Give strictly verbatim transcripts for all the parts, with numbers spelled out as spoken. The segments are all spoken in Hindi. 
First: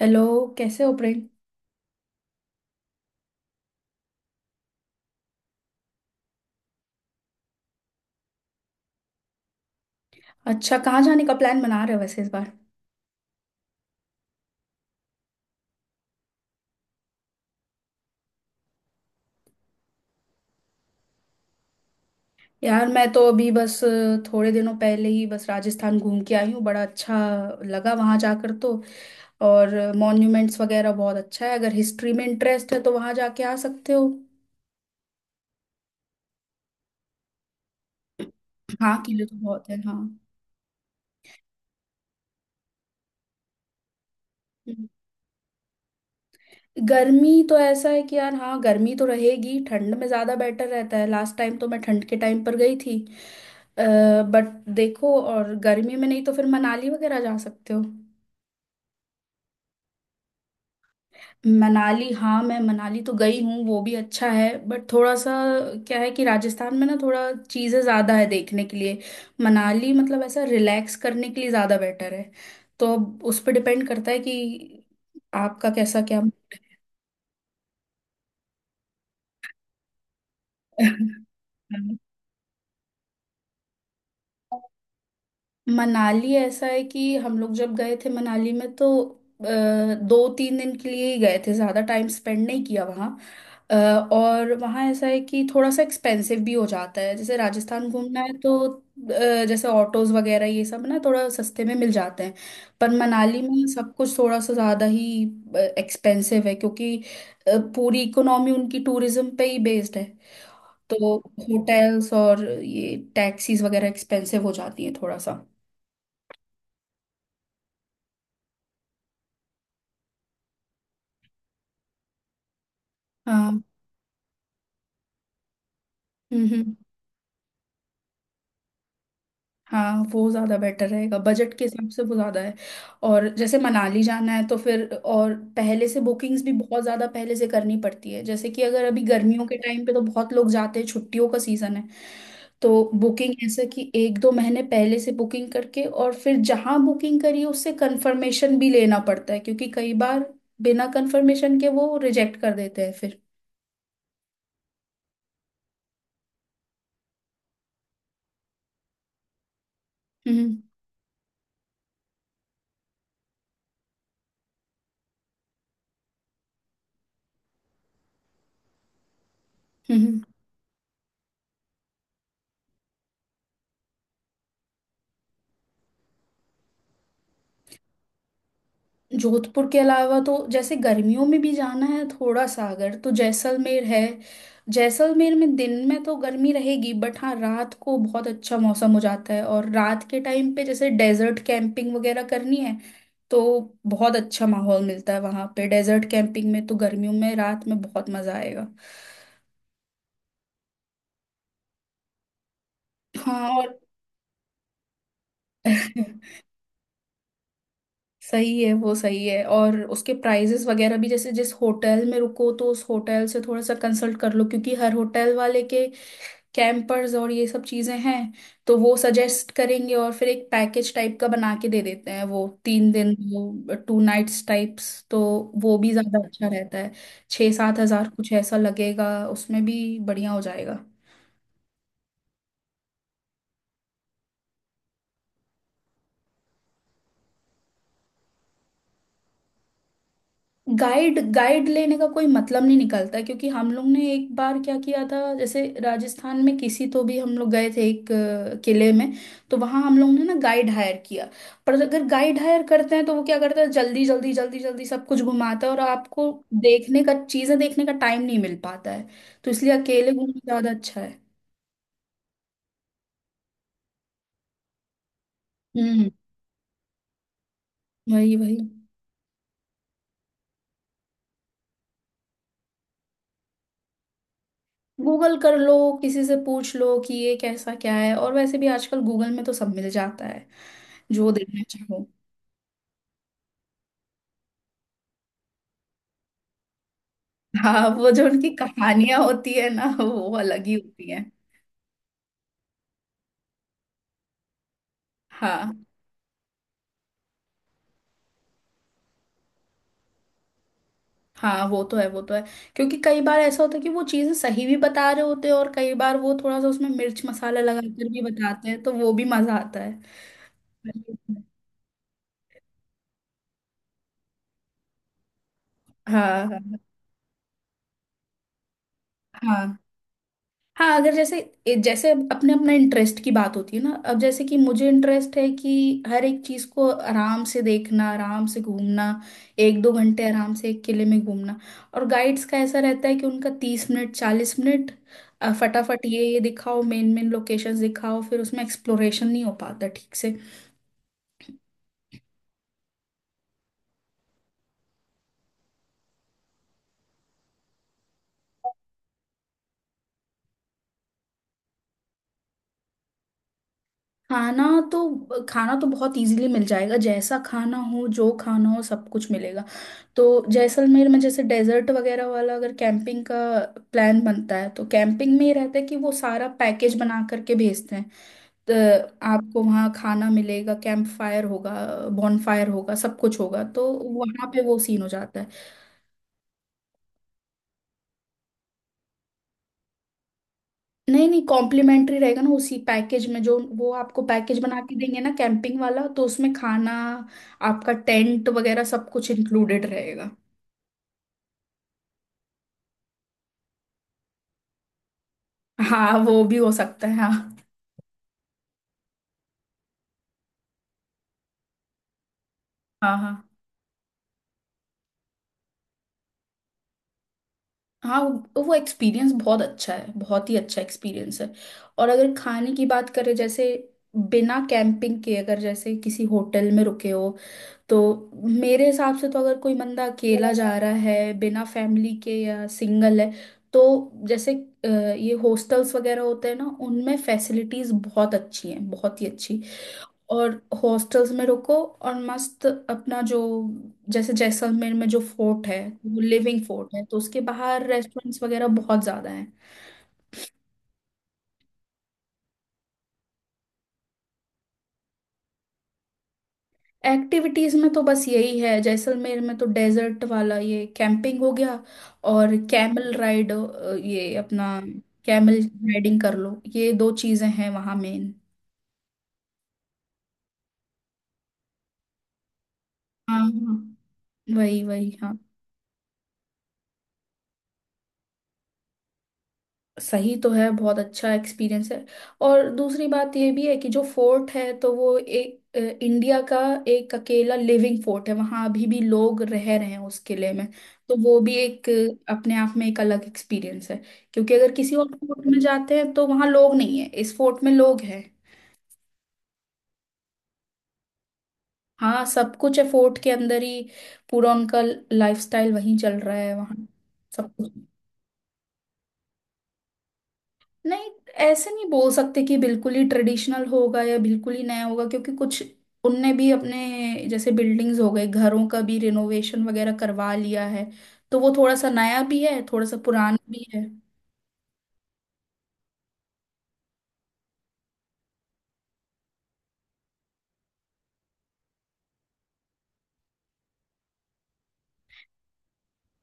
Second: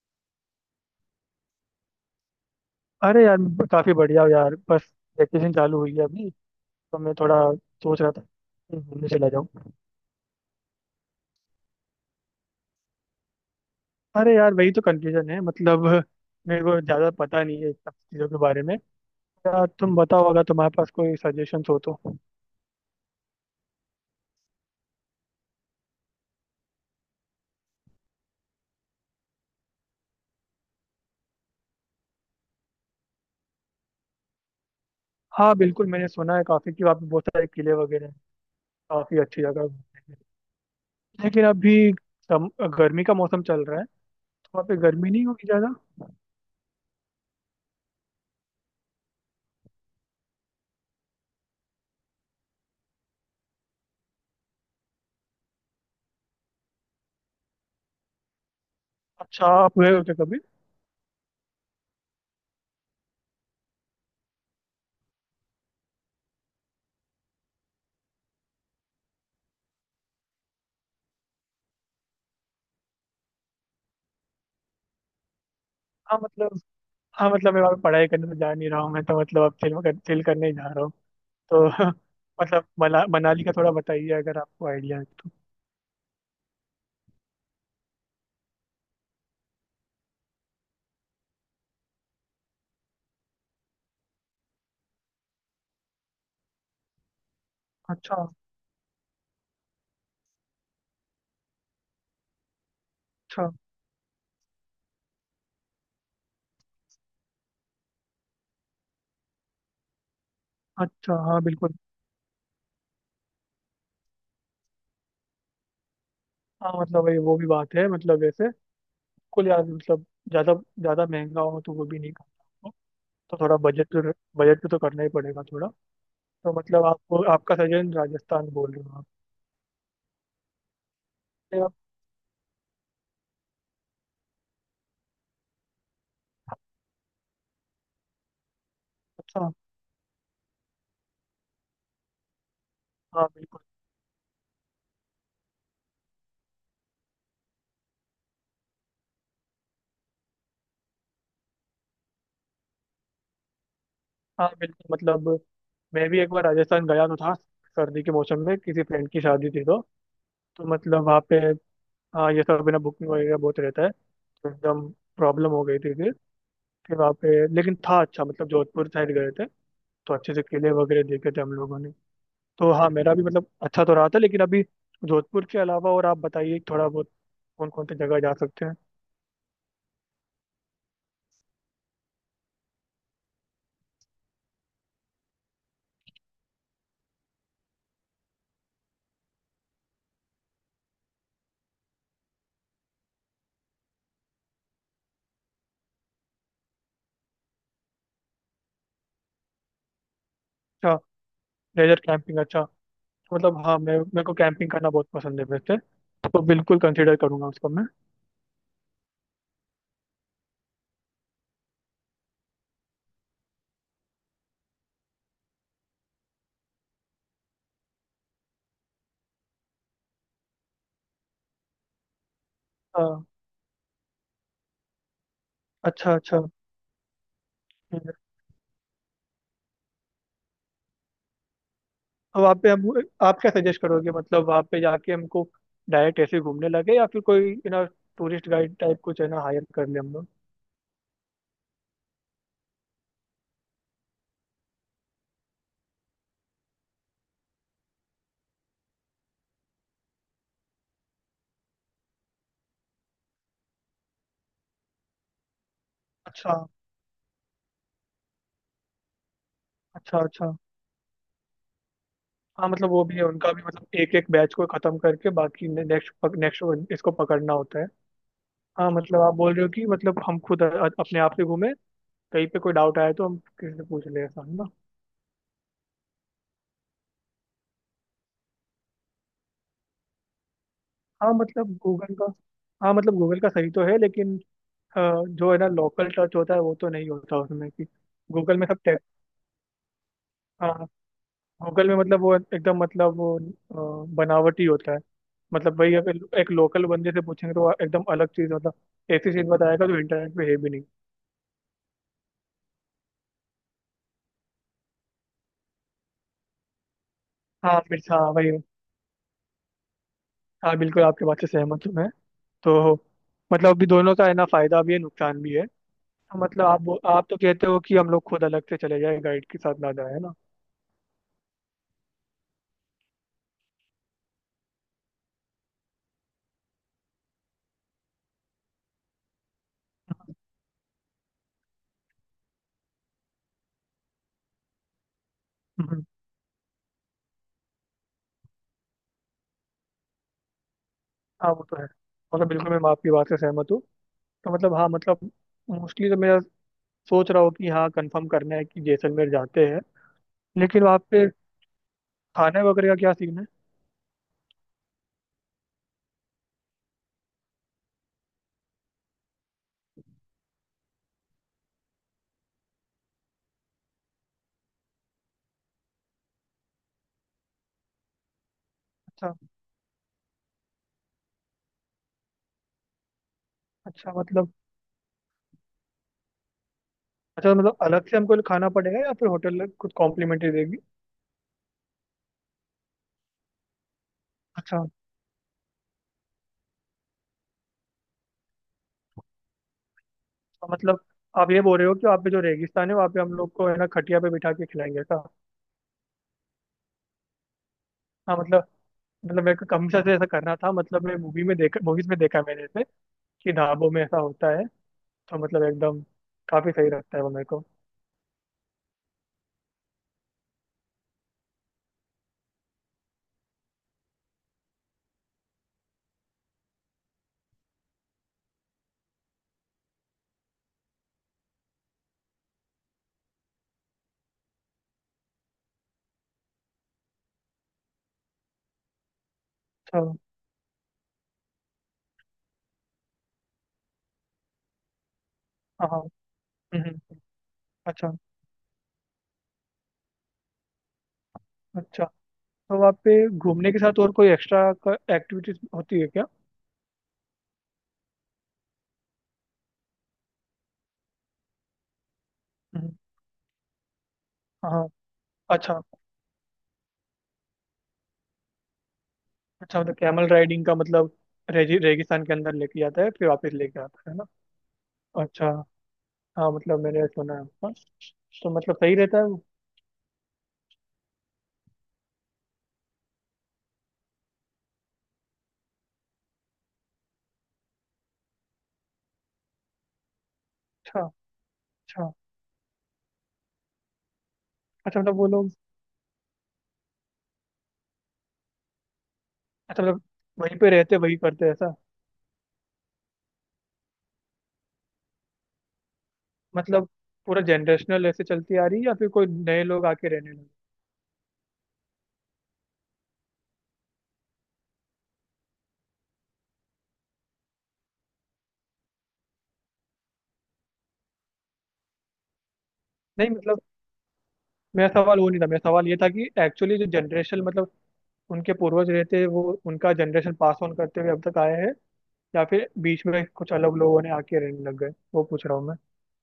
हेलो। कैसे हो प्रेम? अरे यार ब- काफी बढ़िया हो यार। बस वैकेशन चालू हुई है अभी तो मैं थोड़ा सोच रहा था कहीं घूमने चला जाऊँ। अच्छा, कहाँ जाने का प्लान बना रहे हो वैसे इस बार? अरे यार वही तो कंफ्यूजन है मतलब मेरे को ज्यादा पता नहीं है इन सब चीजों के बारे में। यार तुम बताओ अगर तुम्हारे पास कोई सजेशन हो तो। यार मैं तो अभी बस अ, थोड़े दिनों पहले ही बस राजस्थान घूम के आई हूँ। बड़ा अच्छा लगा वहाँ जाकर तो। और मॉन्यूमेंट्स वगैरह बहुत अच्छा है, अगर हिस्ट्री में इंटरेस्ट है तो वहाँ जाके आ सकते हो। हाँ बिल्कुल, मैंने सुना है काफी कि वहाँ पे बहुत सारे किले वगैरह हैं। हाँ, काफी किले तो अच्छी जगह बहुत है, हाँ। है। लेकिन अभी सम- गर्मी का मौसम चल रहा है तो वहाँ पे हम्म। गर्मी नहीं होगी ज्यादा। गर्मी तो ऐसा है कि यार, हाँ गर्मी तो रहेगी, ठंड में ज़्यादा बेटर रहता है। लास्ट टाइम तो मैं ठंड के टाइम पर गई थी बट, देखो, और गर्मी में नहीं तो फिर मनाली वगैरह जा सकते हो। अच्छा, आप गए हो क्या कभी। मनाली, हाँ मैं मनाली तो गई हूँ, वो भी अच्छा है बट थोड़ा सा क्या है कि राजस्थान में ना थोड़ा चीज़ें ज़्यादा है देखने के लिए। मनाली मतलब ऐसा रिलैक्स करने के लिए ज़्यादा बेटर है। तो अब उस पर डिपेंड करता है कि आपका कैसा हाँ क्या मतलब हाँ मतलब मैं वहाँ पे पढ़ाई करने तो जा नहीं रहा हूँ। मैं तो मतलब अब चिल चिल करने ही जा रहा हूँ तो मूड मतलब मना, मनाली का थोड़ा बताइए अगर है। आपको आइडिया है तो। मनाली ऐसा है कि हम लोग जब गए थे मनाली में तो अ, दो तीन दिन के लिए ही गए थे, ज़्यादा टाइम स्पेंड नहीं किया वहाँ। अ, और वहाँ ऐसा है कि थोड़ा सा एक्सपेंसिव भी हो जाता है। जैसे राजस्थान घूमना अच्छा। है तो, अ, जैसे ऑटोज वगैरह ये सब ना थोड़ा सस्ते में मिल जाते हैं। पर मनाली अच्छा। में सब कुछ थोड़ा सा ज़्यादा ही एक्सपेंसिव है, क्योंकि अ, पूरी इकोनॉमी उनकी टूरिज्म पे ही बेस्ड है। तो अच्छा हाँ बिल्कुल। होटल्स और ये टैक्सीज वगैरह एक्सपेंसिव हो जाती हैं थोड़ा सा। हाँ मतलब वही वो भी बात है मतलब वैसे कुल यार मतलब ज़्यादा ज़्यादा महंगा हो तो वो भी नहीं करना आपको। तो थोड़ा हाँ। बजट तो बजट पे तो करना ही पड़ेगा थोड़ा। हम्म तो हम्म, मतलब आपको आपका सजेशन राजस्थान बोल रहे हो आप। हाँ वो ज़्यादा बेटर रहेगा, बजट फिर के आप- हिसाब से वो ज़्यादा है। और जैसे मनाली जाना है तो फिर और पहले से बुकिंग्स भी बहुत ज़्यादा पहले से करनी पड़ती है, जैसे कि अगर अभी गर्मियों अच्छा। के टाइम पे तो बहुत लोग जाते हैं, छुट्टियों का सीज़न है। तो हाँ बुकिंग बिल्कुल। ऐसे कि एक दो महीने पहले से बुकिंग करके, और फिर जहाँ बुकिंग करी उससे कंफर्मेशन भी लेना पड़ता है, क्योंकि कई बार बिना कंफर्मेशन के वो रिजेक्ट कर देते हैं फिर। हाँ बिल्कुल मतलब मैं भी एक बार राजस्थान गया तो था। सर्दी के मौसम में किसी फ्रेंड की शादी थी तो। हम्म तो मतलब वहाँ पे हाँ, ये सब बिना बुकिंग वगैरह बहुत रहता है तो एकदम प्रॉब्लम हो गई थी। फिर फिर वहाँ पे लेकिन था अच्छा। मतलब जोधपुर साइड गए थे तो हम्म। अच्छे से किले वगैरह देखे थे हम लोगों ने। तो हाँ, मेरा भी मतलब अच्छा तो रहा था लेकिन अभी जोधपुर के अलावा और आप बताइए थोड़ा बहुत कौन कौन सी जगह जा सकते हैं। जोधपुर के अलावा तो जैसे गर्मियों में भी जाना है थोड़ा सा अगर, तो जैसलमेर है। जैसलमेर में दिन में तो गर्मी रहेगी बट हाँ, रात को बहुत अच्छा मौसम हो जाता है। और रात के टाइम पे जैसे डेजर्ट कैंपिंग वगैरह करनी है तो बहुत अच्छा माहौल मिलता है वहां पे। डेजर्ट कैंपिंग में तो गर्मियों में रात में बहुत मजा आएगा। अच्छा। लेजर कैंपिंग, अच्छा। हाँ मतलब हाँ, और मैं मेरे को कैंपिंग करना बहुत पसंद है वैसे। तो बिल्कुल कंसिडर करूंगा उसको मैं। सही है, वो सही है। और उसके प्राइजेस वगैरह भी, जैसे जिस होटल में रुको तो उस होटल से थोड़ा सा कंसल्ट कर लो, क्योंकि हर होटल वाले के कैंपर्स और ये सब चीजें हैं। तो वो सजेस्ट करेंगे और फिर एक पैकेज टाइप का बना के दे देते हैं वो तीन दिन, हाँ वो टू नाइट्स टाइप्स। तो वो भी अच्छा ज्यादा अच्छा। अच्छा रहता है। छः सात हज़ार कुछ ऐसा लगेगा, उसमें भी बढ़िया हो जाएगा। अब आप पे हम आप क्या सजेस्ट करोगे मतलब वहाँ पे जाके हमको डायरेक्ट ऐसे घूमने लगे या फिर कोई you know tourist guide type कुछ है ना, हायर कर ले हम लोग। गाइड, गाइड लेने का कोई मतलब नहीं निकलता, क्योंकि हम लोग ने एक बार क्या किया था, जैसे राजस्थान में किसी तो भी हम लोग गए थे एक अ, किले में, तो वहाँ हम लोग ने ना गाइड हायर किया। पर अगर गाइड हायर करते हैं तो वो क्या करता है, जल्दी जल्दी जल्दी जल्दी सब कुछ घुमाता है और आपको अच्छा। देखने का, चीज़ें देखने का टाइम नहीं मिल पाता है। तो इसलिए अकेले अच्छा। घूमना अच्छा ज़्यादा अच्छा है। हाँ मतलब वो भी है, उनका भी मतलब एक एक बैच को खत्म करके बाकी हम्म। नेक्स्ट नेक्स्ट इसको पकड़ना होता है। वही वही। हाँ मतलब आप बोल रहे हो कि मतलब हम खुद अ- अपने आप से घूमें, कहीं पे कोई डाउट आए तो हम किसी से पूछ लें, ऐसा है ना। गूगल कर लो, किसी से पूछ लो कि ये कैसा क्या है, और वैसे भी आजकल गूगल में तो सब मिल जाता है जो हाँ देखना मतलब चाहो। गूगल का हाँ मतलब गूगल का सही तो है लेकिन अ, जो है ना लोकल टच होता है वो तो नहीं होता उसमें कि हाँ, वो जो उनकी गूगल में सब कहानियां होती है ना वो अलग ही टेक होती है। लोकल में मतलब वो एकदम मतलब वो अ, बनावटी होता है। मतलब हाँ। वही अगर एक लोकल बंदे से पूछेंगे तो वो एकदम अलग चीज़ मतलब ऐसी चीज़ बताएगा जो इंटरनेट पे है भी नहीं। हाँ वो तो है, वो तो है। क्योंकि कई बार ऐसा होता है कि वो चीजें सही भी बता रहे होते हैं, और कई बार वो थोड़ा सा उसमें मिर्च मसाला हाँ लगाकर मिर्च, हाँ भी वही। बताते हैं, तो वो भी मजा आता है। हाँ बिल्कुल, आपके बात से सहमत हूँ मैं। तो मतलब अभी दोनों का है ना, फायदा भी है नुकसान भी है। तो हाँ मतलब हाँ। आप वो- आप तो कहते हो कि हम लोग खुद अलग से चले जाए, गाइड के साथ हाँ ना जाए, है ना। हाँ, अगर जैसे ए- जैसे अब अपने, अपना इंटरेस्ट की बात होती है ना। अब जैसे कि मुझे इंटरेस्ट है कि हर एक चीज को आराम से देखना, आराम से घूमना, एक दो घंटे आराम से एक किले में घूमना। और गाइड्स का ऐसा रहता है कि उनका तीस मिनट, चालीस मिनट, अ, हम्म, फटाफट ये ये दिखाओ, मेन मेन लोकेशंस दिखाओ, फिर उसमें एक्सप्लोरेशन नहीं हो पाता ठीक से। हाँ वो तो है। मतलब बिल्कुल मैं आपकी बात से सहमत हूँ। तो मतलब हाँ मतलब मोस्टली तो मेरा सोच रहा हूँ कि हाँ, कंफर्म करना है कि जैसलमेर जाते हैं। लेकिन वहाँ पे खाने वगैरह का क्या सीन है। खाना? तो खाना तो बहुत इजीली मिल जाएगा, जैसा खाना हो, जो खाना हो सब कुछ मिलेगा। तो जैसलमेर में जैसे डेजर्ट वगैरह वाला अगर कैंपिंग का प्लान बनता है तो कैंपिंग में ही रहता है कि वो सारा पैकेज बना करके भेजते हैं। तो अच्छा। आपको वहाँ खाना मिलेगा, कैंप फायर होगा, बॉनफायर होगा, सब कुछ होगा, तो अच्छा वहाँ मतलब पे वो सीन हो जाता है। अच्छा मतलब अलग से हमको खाना पड़ेगा या फिर होटल कुछ कॉम्प्लीमेंट्री देगी। नहीं नहीं, कॉम्प्लीमेंट्री रहेगा ना, उसी पैकेज में जो वो आपको पैकेज बना अच्छा। के देंगे ना कैंपिंग वाला, तो उसमें खाना, आपका टेंट वगैरह सब कुछ इंक्लूडेड रहेगा। तो मतलब आप ये बोल रहे हो कि वहाँ पे जो रेगिस्तान है वहाँ पे हम लोग को है ना खटिया पे बिठा के खिलाएंगे ऐसा। हाँ वो भी हो सकता है, हाँ। हाँ मतलब मतलब मेरे को कमशा से ऐसा करना था। मतलब मैं मूवी में देखा, मूवीज में देखा मैंने ऐसे हाँ हाँ, कि ढाबों में ऐसा होता है। तो मतलब एकदम काफी सही लगता है वो मेरे को। हाँ वो वो एक्सपीरियंस बहुत अच्छा है, बहुत ही अच्छा एक्सपीरियंस है। और अगर खाने की बात करें, जैसे बिना कैंपिंग के अगर जैसे किसी होटल में रुके हो तो, मेरे हिसाब से तो अगर कोई बंदा अकेला जा रहा है बिना फैमिली के, या सिंगल है, तो जैसे अ, ये हॉस्टल्स वगैरह होते हैं ना, उनमें फैसिलिटीज बहुत अच्छी हैं, बहुत ही अच्छी। अच्छा। और हॉस्टल्स में रुको और मस्त अपना जो, जैसे जैसलमेर में जो फोर्ट है हाँ हाँ। वो लिविंग हम्म, फोर्ट है, तो हम्म, उसके बाहर अच्छा रेस्टोरेंट्स वगैरह बहुत ज्यादा हैं। अच्छा। तो वहाँ पे घूमने के साथ और कोई एक्स्ट्रा एक्टिविटीज होती है क्या। एक्टिविटीज में तो बस यही है जैसलमेर में तो, डेजर्ट वाला ये कैंपिंग हो गया, और हम्म, कैमल राइड, ये अपना हाँ हाँ, कैमल अच्छा। राइडिंग कर लो, ये दो चीजें हैं वहां मेन। अच्छा मतलब कैमल राइडिंग का मतलब रेगी, रेगिस्तान के अंदर लेके जाता है फिर हाँ वापस लेके आता हाँ, है ना। वही वही, हाँ। अच्छा। हाँ मतलब मैंने सुना है उसका। तो मतलब सही रहता है वो। सही तो है, बहुत अच्छा एक्सपीरियंस है। और दूसरी बात यह भी है कि जो फोर्ट है, तो वो एक अ, इंडिया का एक अकेला लिविंग फोर्ट है, वहाँ अभी भी लोग रह रहे हैं उस किले में। अच्छा। तो वो भी एक अच्छा। अ, अपने आप में एक अलग एक्सपीरियंस है। क्योंकि अगर किसी अच्छा और मतलब वो फोर्ट लोग, में जाते हैं तो वहाँ लोग नहीं है, इस फोर्ट में लोग हैं। अच्छा मतलब वहीं पे रहते वही करते हैं ऐसा। हाँ, सब कुछ है फोर्ट के अंदर ही, पूरा उनका लाइफस्टाइल वहीं चल रहा है वहाँ। मतलब पूरा सब कुछ, जनरेशनल ऐसे चलती आ रही है या फिर कोई नए लोग आके रहने लगे। नहीं, ऐसे नहीं बोल सकते कि बिल्कुल ही ट्रेडिशनल होगा या बिल्कुल ही नया होगा, क्योंकि कुछ उनने भी अपने जैसे बिल्डिंग्स हो गए, घरों का भी रिनोवेशन वगैरह करवा लिया है। तो वो थोड़ा सा नया भी है, थोड़ा सा नहीं पुराना मतलब भी है। मेरा सवाल वो नहीं था, मेरा सवाल ये था कि एक्चुअली जो जनरेशन मतलब उनके पूर्वज रहते हैं, वो उनका जनरेशन पास ऑन करते हुए अब तक आए हैं या फिर बीच में कुछ अलग लोगों ने आके रहने लग गए, वो पूछ रहा हूँ मैं।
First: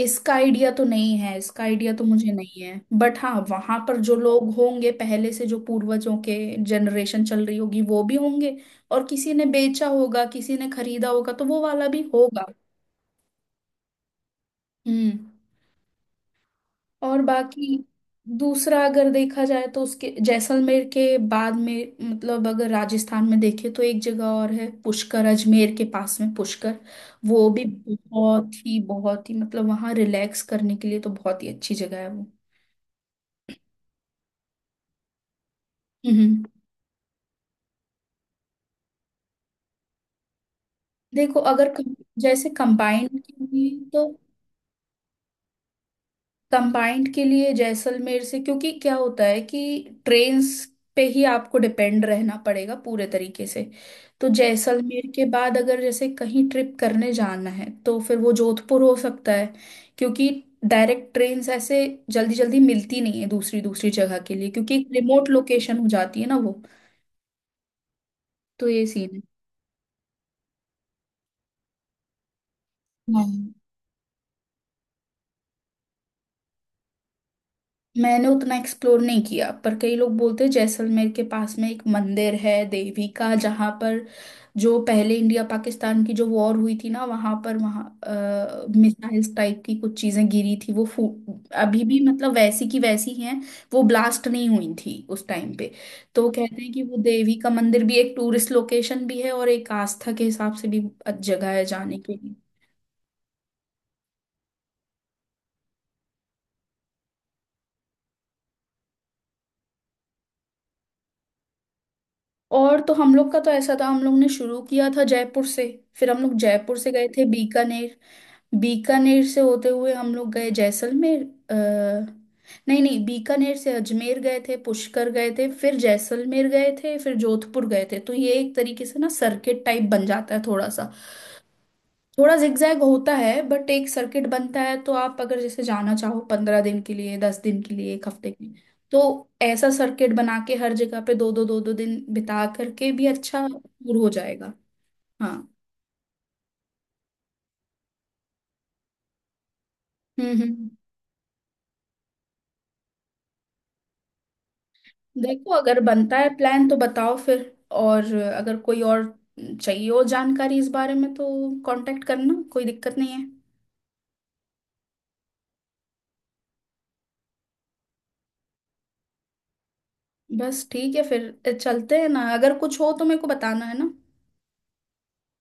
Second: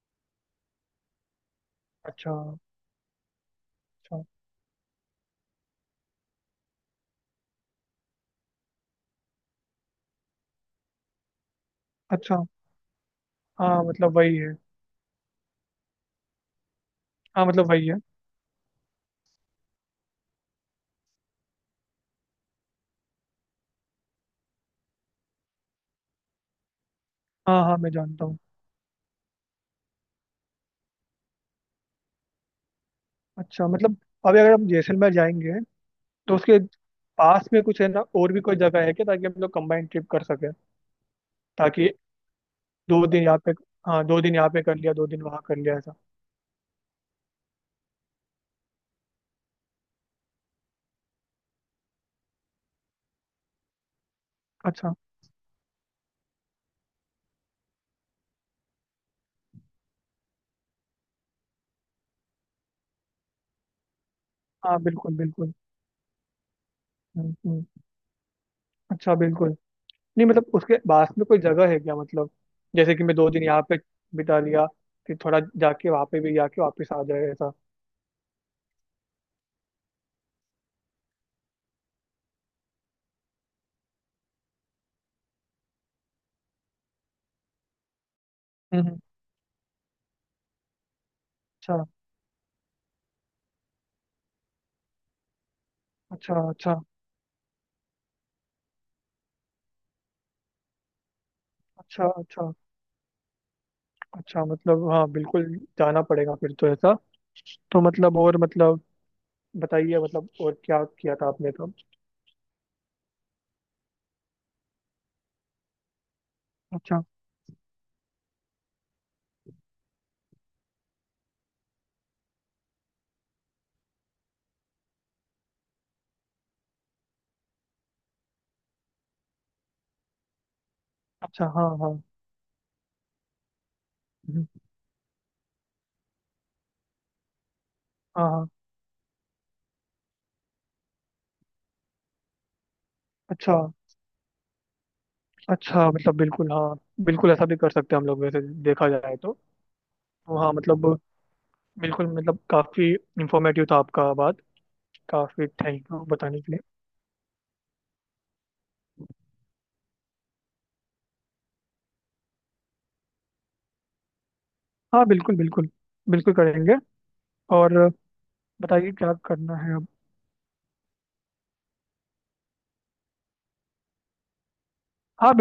इसका आइडिया तो नहीं है इसका आइडिया तो मुझे अच्छा। नहीं है, बट हाँ वहां पर जो अच्छा। लोग होंगे पहले से, जो पूर्वजों के जनरेशन चल रही होगी वो भी होंगे, और किसी ने बेचा होगा किसी ने खरीदा होगा तो वो वाला भी अच्छा होगा। हाँ मतलब वही है हम्म। और हाँ मतलब बाकी वही है दूसरा अगर देखा जाए तो, उसके जैसलमेर के बाद में मतलब, अगर राजस्थान में देखे तो एक जगह और है पुष्कर, अजमेर के पास में पुष्कर। वो हाँ भी हाँ, मैं जानता हूँ। बहुत ही बहुत ही, मतलब वहाँ रिलैक्स करने के लिए तो बहुत ही अच्छी जगह है वो। अच्छा मतलब अभी अगर हम जैसलमेर जाएंगे तो हम्म। उसके पास में कुछ है ना और भी कोई जगह है क्या, ताकि हम लोग कंबाइंड ट्रिप कर सके। देखो, अगर ताकि कम, जैसे दो कंबाइंड दिन की यहाँ पे, हुई हाँ तो, दो दिन यहाँ पे कर लिया दो दिन वहाँ कर लिया ऐसा। कंबाइंड के लिए जैसलमेर से, क्योंकि क्या होता है कि ट्रेन्स पे ही आपको डिपेंड रहना पड़ेगा पूरे तरीके से। तो अच्छा जैसलमेर के बाद अगर जैसे कहीं ट्रिप करने जाना है तो फिर वो जोधपुर हो सकता है, क्योंकि डायरेक्ट ट्रेन्स ऐसे जल्दी जल्दी मिलती नहीं है दूसरी दूसरी जगह के लिए, क्योंकि हाँ एक बिल्कुल रिमोट बिल्कुल। लोकेशन हो जाती है ना वो। हम्म, हम्म, तो ये सीन अच्छा है। बिल्कुल। नहीं मतलब उसके पास में कोई जगह है क्या मतलब, जैसे कि मैं हाँ, दो दिन यहाँ पे बिता लिया फिर थोड़ा जाके वहाँ पे भी जाके वापस आ जाए ऐसा। मैंने उतना एक्सप्लोर नहीं किया, पर कई लोग बोलते हैं जैसलमेर के पास में एक मंदिर है देवी का, जहाँ पर जो पहले इंडिया पाकिस्तान की जो वॉर हुई थी ना, वहाँ पर वहाँ हम्म हम्म, मिसाइल्स टाइप की कुछ चीजें गिरी थी वो फू अभी अच्छा। भी मतलब वैसी की वैसी हैं, वो ब्लास्ट नहीं हुई थी उस टाइम पे। तो वो अच्छा। कहते हैं अच्छा। कि वो देवी का मंदिर भी एक टूरिस्ट लोकेशन भी है, और एक आस्था के हिसाब से भी जगह है जाने अच्छा। के लिए। अच्छा अच्छा मतलब हाँ बिल्कुल। जाना पड़ेगा फिर तो ऐसा। तो मतलब और मतलब बताइए मतलब और क्या किया था आपने तो। और तो हम लोग का तो ऐसा था, हम लोग ने शुरू किया था जयपुर से, फिर हम लोग जयपुर से अच्छा। गए थे बीकानेर, बीकानेर से होते हुए हम लोग गए जैसलमेर। अ, नहीं नहीं, बीकानेर से अजमेर गए थे, पुष्कर गए थे, फिर जैसलमेर गए थे, फिर जोधपुर गए थे। तो ये एक तरीके से ना सर्किट टाइप बन जाता है थोड़ा सा। अच्छा हाँ हाँ। थोड़ा zigzag होता है बट एक सर्किट हम्म, बनता है। तो आप अगर जैसे जाना चाहो पंद्रह दिन के लिए, दस दिन के लिए, एक हाँ हफ्ते के हाँ। लिए, तो ऐसा सर्किट बना के हर जगह पे दो दो दो दो दिन बिता करके भी अच्छा अच्छा। टूर हो जाएगा। हाँ। अच्छा मतलब बिल्कुल। हाँ बिल्कुल ऐसा भी कर सकते हैं हम लोग वैसे देखा जाए तो। हम्म तो हम्म हाँ हम्म। मतलब बिल्कुल मतलब काफ़ी इंफॉर्मेटिव था आपका बात। काफ़ी देखो, अगर थैंक यू बनता है बताने के लिए। प्लान तो बताओ फिर। और अगर कोई और चाहिए हो जानकारी इस बारे में, तो कांटेक्ट करना कोई दिक्कत नहीं है। हाँ बिल्कुल बिल्कुल। बिल्कुल करेंगे। और बताइए क्या करना है अब। बस ठीक है, फिर चलते हैं ना, अगर कुछ हो तो मेरे को बताना है ना। हाँ